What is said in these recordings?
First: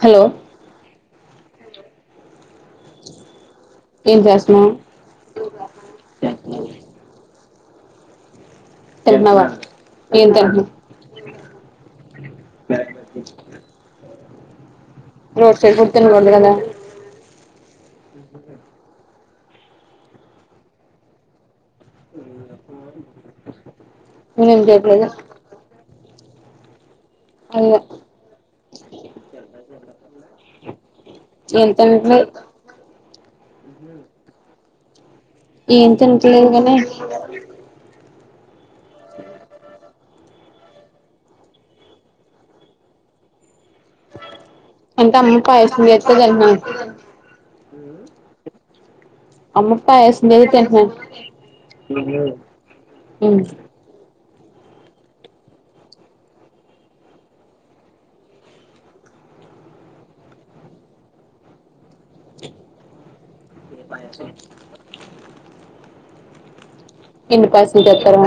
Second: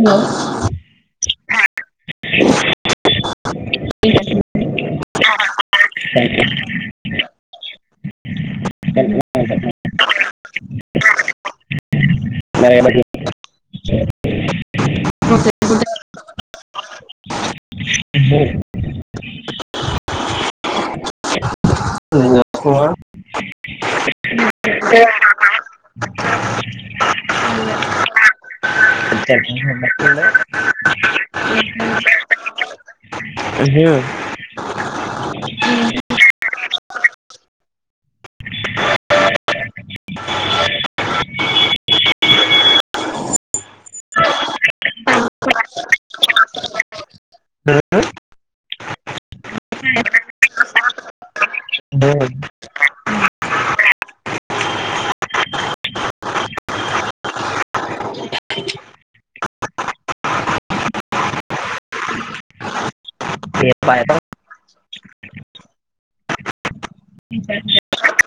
Hello ఏం చేస్తనావ్ సక [unintelligible] [unintelligible] road side food తినకూడదు కదా ఏం చేస్తున్నావ్ ఏం చేయ్యట్లేదు అ అల్ల హెచ్ ఆర్ కి ఇంక నెంబర్ తెల్దే ఎంత మీ ఏమ్ తింటలేదు గాని స అంటే అమ్మ పాయసం జేత్తే తింట్నాను అమ్మ పాయసం జేత్తే తిట్నాను ఏ పాయసం ఎన్ని పాయసం జేత్తరా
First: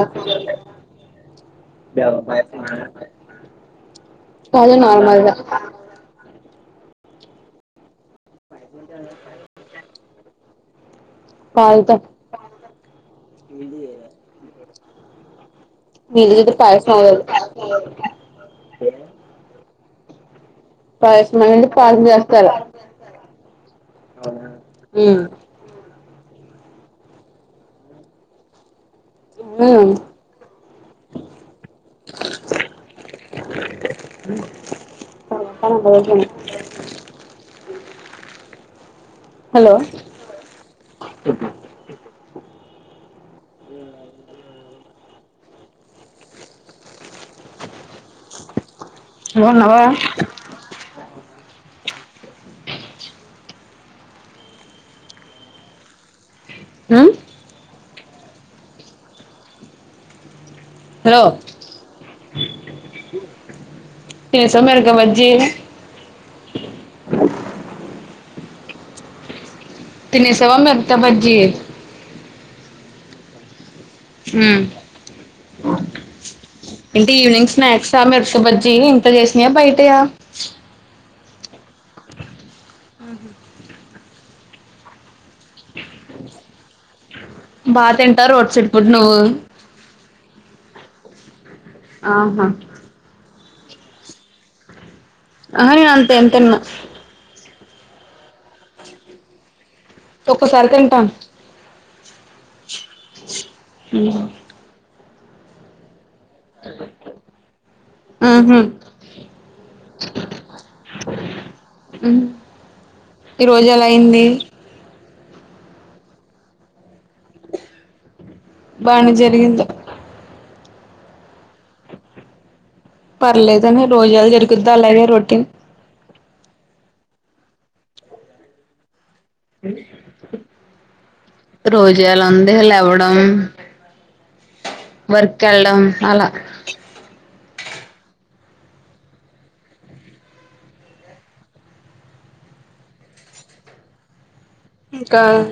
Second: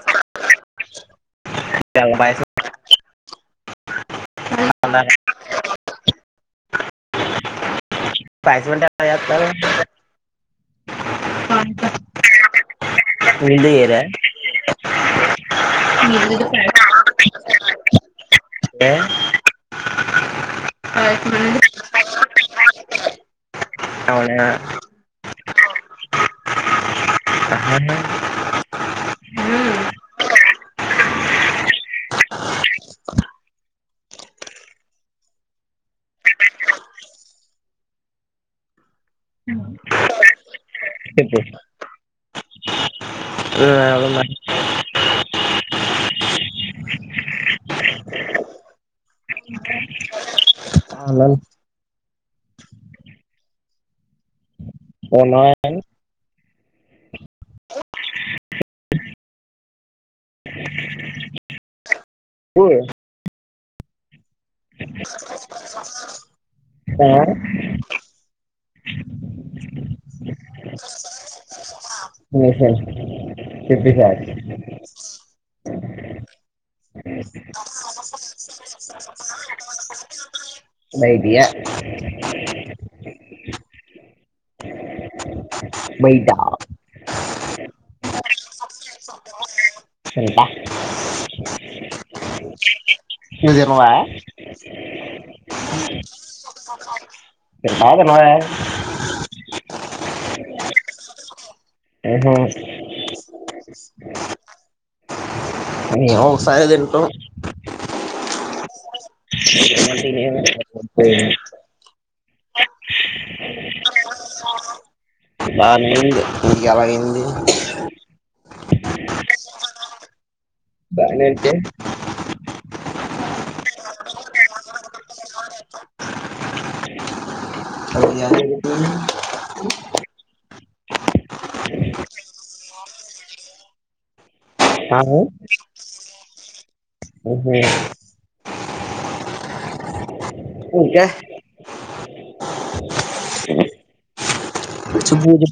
దేవుడి పాయసమ కాదు నార్మల్దే పాయసం అంటే ఎలా జేత్తారు. పాల్తో పాలతో నీళ్ళుతో చెయ్యర నీళ్ళుతో అయితే పాయసం అవ్వదు ఏ? అది పాయసం అనేది పాలుతో చేస్తారు. అవునా ఉమ్ ఆహా. ఉమ్, మ్మ్ కవర్ తో అందులో వేయ్ మ్ ఇందులో ఐదొందలు మాయి బాన్నావ బాన్నావ మ్ హలో పోయె తినేసావ మిరపకాయ్ బజ్జి ఆ ని తినేసావా మిరక బజ్జీ ఆ చెప్పు ఈసారి ఏంటి ఈవినింగ్ స్నాక్సా మిరపకాయ్ బజ్జీ ఇంట్లో చేసినయా బయటయా బయటిఏ ఆహా బయిటా బా తింటావ రోడ్ సైడ్ ఫుడ్ నువ్వు తింట ఆహా నువ్వు తినవా ఆహా నేను అంతేమ్ తిన్ను తింటవా తినవ ఒక్కోసారి తింటాను ఎదో ఒకటి హ్మ్ మేము ఒకసారే తింటాం మ్మ్ హు [unintelligible] ఉమ్ ఈ రోజు ఎలా అయింది బానే అయింది మీకేలాగయింది బానే జరిగింద్ బానే అంటే పర్లేదని రోజలా జరుగుద్దా అలాగే రోటీన్ అదే ఎలా జరుగుతుంది రోజు ఎలా ఉంది లేవ్వడం వర్క్ యెల్లడం అలా ఓహో ఇంకా వచ్చి పూజే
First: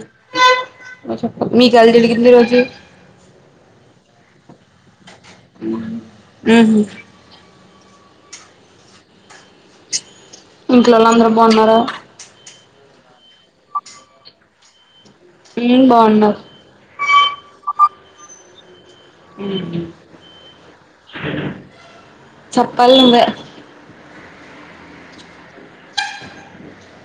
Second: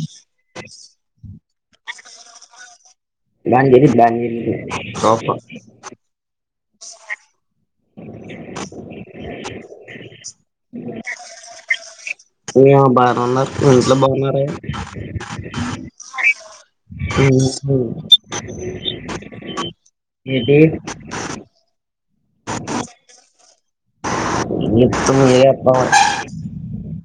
అ చొప్పాలి మీకెలా జరిగింది ఈ రోజు బానే జరిగింది బానే జరిగింది ఫా ప ఉ హు ఇంట్లోళ్ళు అందరు బాగున్నారా మీ ఆ బాగానే ఉన్నారు మీ ఇంట్లో బావున్నారా. ఊ బాగున్నారు ఎమ్ చేస్తున్నారు ఉ హు చొప్పాల్ నువ్వే [unintelligible]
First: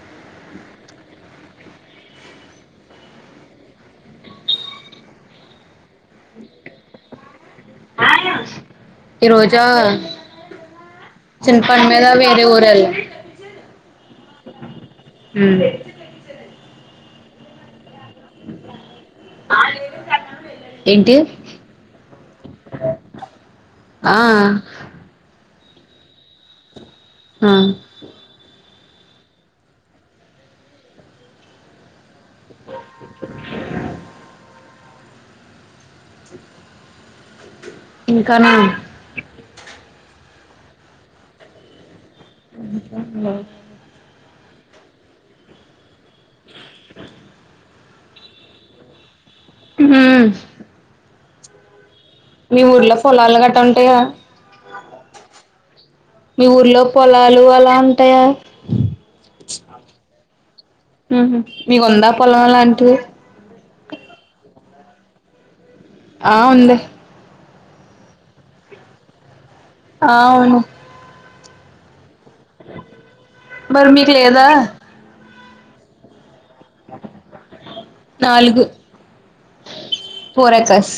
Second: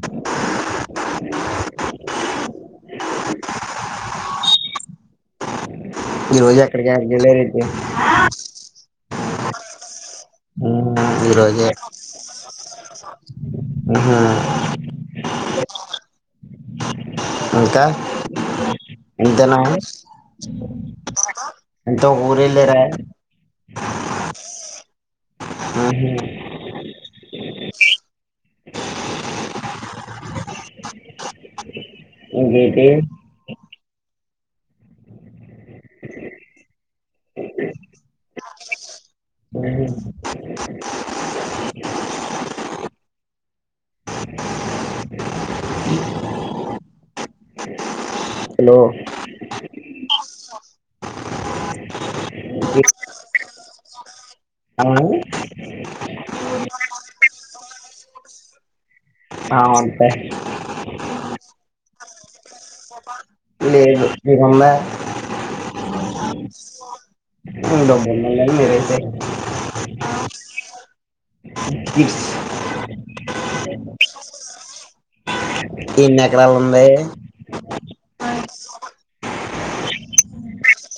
ఈ రోజు ఎక్కడికి యాడికి యెల్లరేంటి ఈ రోజా ఈ చిన్న పని మీద వేరే ఊరెల్లా ఆహ ఉ ఇంకా అంతనా ఏంటి ఎంతో ఊరేల్లారా ఆ ఆ హు ఆ ఇంకేటి ఇంకానా ఇంకా బా [inaudible] హలో ఉమ్ హ మీ ఊర్లో పొలాలు గట్ట ఉంటాయా మీ ఊర్లో పొలాలు అలా ఉంటాయా చ్ ఆ ఉంటాయి ఉహు మీకుందా పొలం లాంటిది లేదు మీకుందా ఆ ఉంది [unintelligible] అవును ఇట్ తీస్ మరి మీకు లేదా ఎన్ని ఎకరాలు ఉంది నాలుగు పోర్ ఎకాస్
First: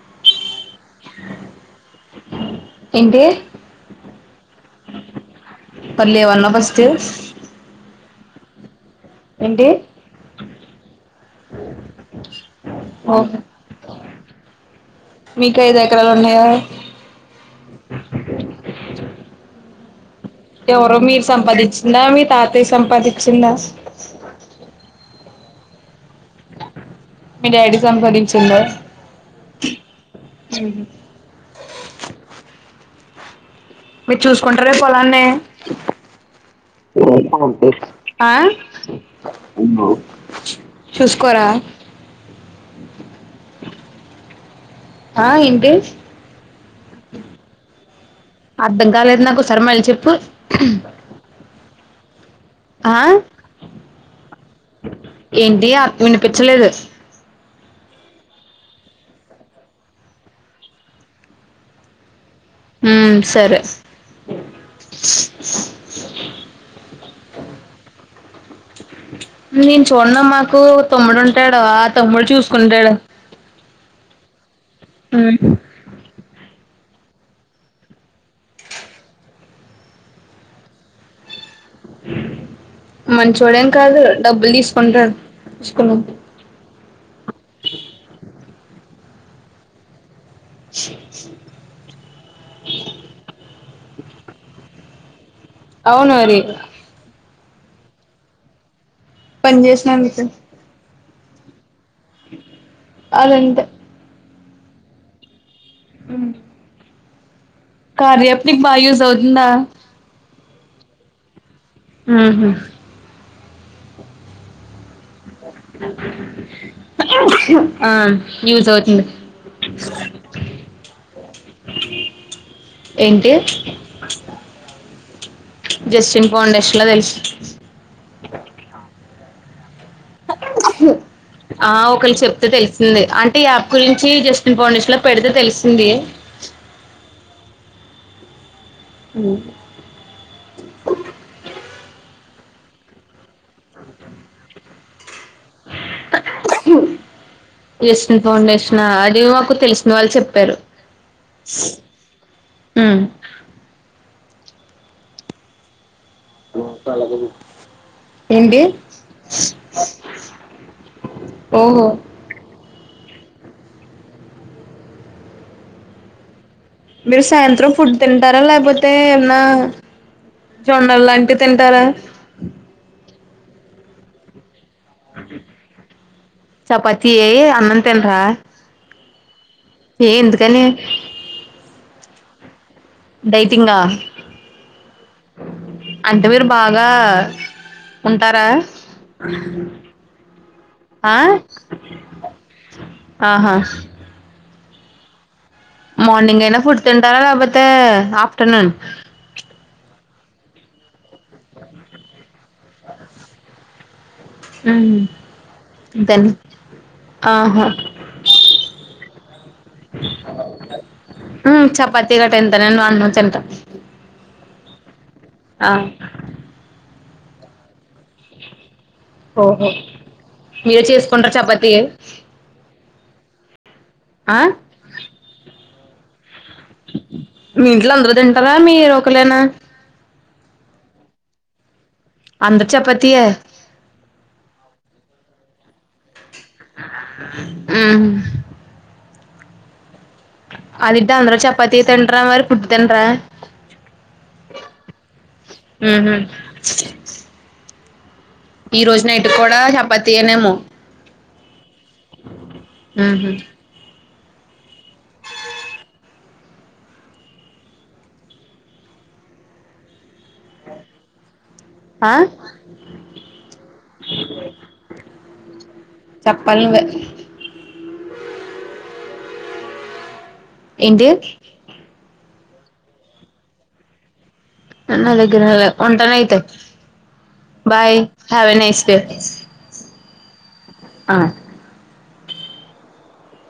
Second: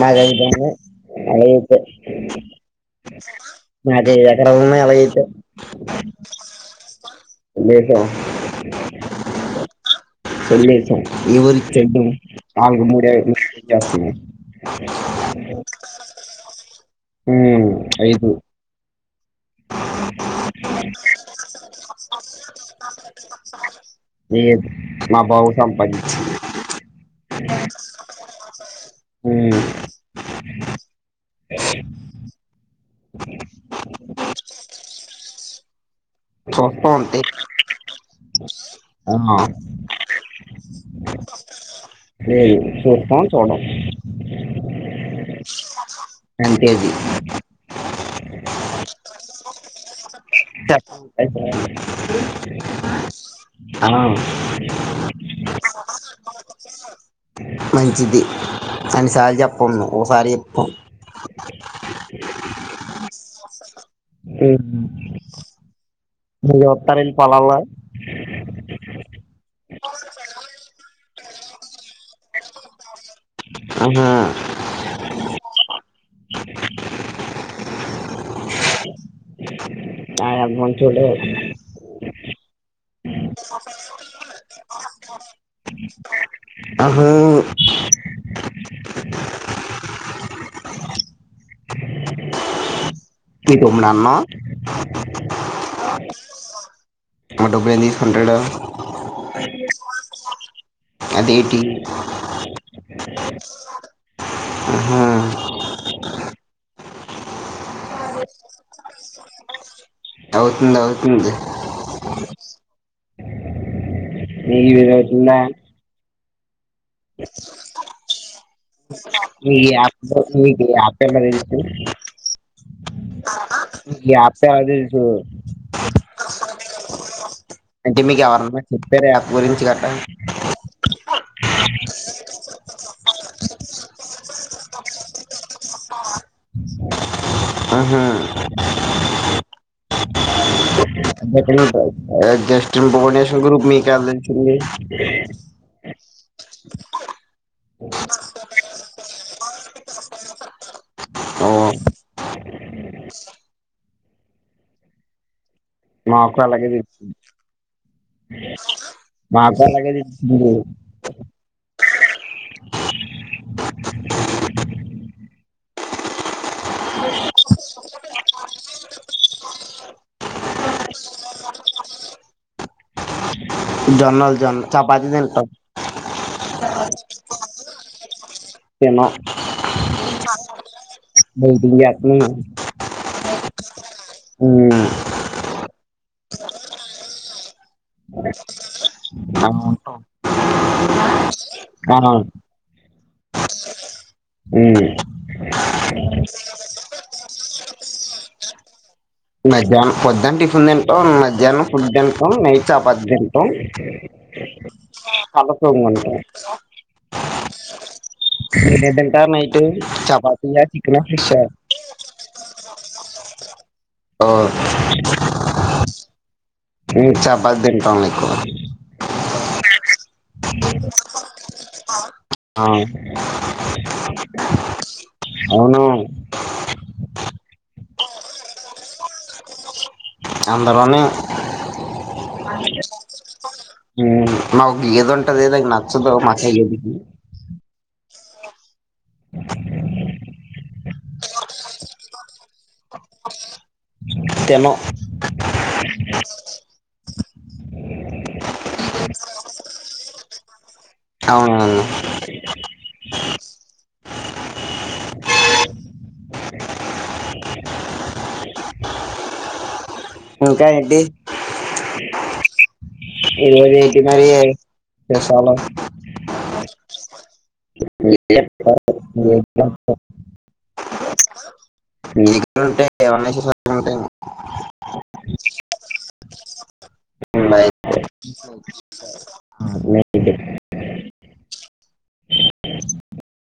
మాది ఐదు ఉంది అయితే ఏంటి నాకే ఎకర ఉన్నాయ్ అలాగైతే మరి లేవన్నావ్ ఫస్ట్ లేదో ఏంటి సల్ సార్ ఎవరికి చెెంట నాలుగు మూడ ఓ చేస్తనాను మీకు ఐద ఎకరాలు ఉన్నాయా ఉమ్ అ ఎవరో మీరు సంపాదించిందా మీ తాతయ్య సంపాదించిందా లేదు మా బాబు సంపాదించి మీ డాడీ సంపాదించిందా ఉమ్ మీరు చూసుకుంటారే పొలాన్ని చూస్తా ఉంటే ఆ ఆ చూసుకోరా చూతాము చోడం ఆ అంతే అది అర్ధం కాలేదు నాకు ఒకసారి మళ్ళీ చెప్పు ఆ అ ఏంటి ఆర్ వినిపించలేదు మంచిది అన్నిసార్లు చెప్పమ్ ఓసారి చెప్తం మ్ సరే మీర్ వత్తారండి పోలాలో నేన్ చూడను మాకు తమ్ముడు ఉంటాడు ఆ తమ్ముడు చూస్త కుంటడు ఆహా ఉమ్ అయ మంచోడే ఓ [inaudible] మంచోడేం కాదు డబ్బులు తీసుకుంటాడు తీసుకొని ఆహో చి ఇప్పుడు అన్నావ్ అవును అది మారి డబ్బేన్ ఎందుకు తీసుకుంటాడు. పని చేసిన మీతోనె అదేటి అదంతే అహ మ్ కార్యప్ నీకు బాగ యూజ్ అవుతుందా అవుతుంది అవుతుంది ఉహు [unintelligible] ఆ యూజ్ అవుతుంది మీప్ కోసం ఈ ఆప్ ఎట్ల తెలుసు ఏంటి ఆప్ ఎలా తెలుసు ఇట్ల తెల్స్ అంటే మీకు ఎవరన్నా చెప్పార అప్ గురించి గట్టా ఆ ఒకల్ చెప్తే తెలిసింది అంటే యాప్ గురించి జస్టిన్ పౌండెష్ లిస్టులో పెడితే తెలిసింది [inaudible] ఆహా జస్ట్ం భువనేశ్యవర్ గ్రూప్ మీకేడ తెలిసింది జస్టిన్ ఫౌండేషన్ నా అది మాకు తెలిసిన వాళ్ళు చెప్పారు. ఓ హ్మ్ మాకు అలాగే జేసింది ఏంటి మాకు అలాగే తెలిసింది. ఓహో మీరు సాయంత్రం ఫుడ్ తింటారా? లేపోతే ఏమన్నా జోండల్ లాంటివి తింటారా? జొన్నలు జొన్ చపాతియే అన్నంతిన్రా? ఏన్న డైటింగ్ ఎత్తునను డైటింగా అంటే మీరు బాగా ఉంటారా? ఆ ఆ ఆహా! ఉమ్ మార్నింగ్ అయినా ఫుడ్ తింటారా లేపోతే ఆఫ్టర్నోన్ మధ్యాహ్నం పొద్దున్న టిఫిన్ తింటాం. మధ్యాహ్నం ఫుడ్ తింటాం. నైట్ చపాతి తింటాం. పళ్లు తోముకుంటాం. తిన్ ఆహా ఏమ్ తింటారు నైట్ చపాతీ చికనా ఫిషా ఎంత ఆ మేమ్ చపాతి తింటాం ఎక్కువ ఓహో మీరే చేసుకుంటరు చపాతి ఆ ఆ అవును. మీ ఇంట్లో అందరు తింటారా మీరు ఒకలేనా? అందురూను అందరు చపాతీయే ఉమ్ నాకు ఏది ఉంటే అది ఏది నచ్చదు మ ఉమ్ అదిడ్డ అంద్రు చపాతి తింటరా మరి పుడ్ తినరా? తినమ్ ఉహుం ఈ రోజు నైటు కూడా చపాతీయనేమో? అవునా ఉహు ఇంకా ఎడ్డీ? [inaudible] ఈ రోజు ఏంటి మరి స్పెషల్? పల్లువే ఏ [unintelligible] ఎంటి? మీకులు ఉంటాయి ఏమన్నా ఉంటాయి. తినాలి తినాలి ఉంటానైతే bye have a nice day okay ఆ [inaudible]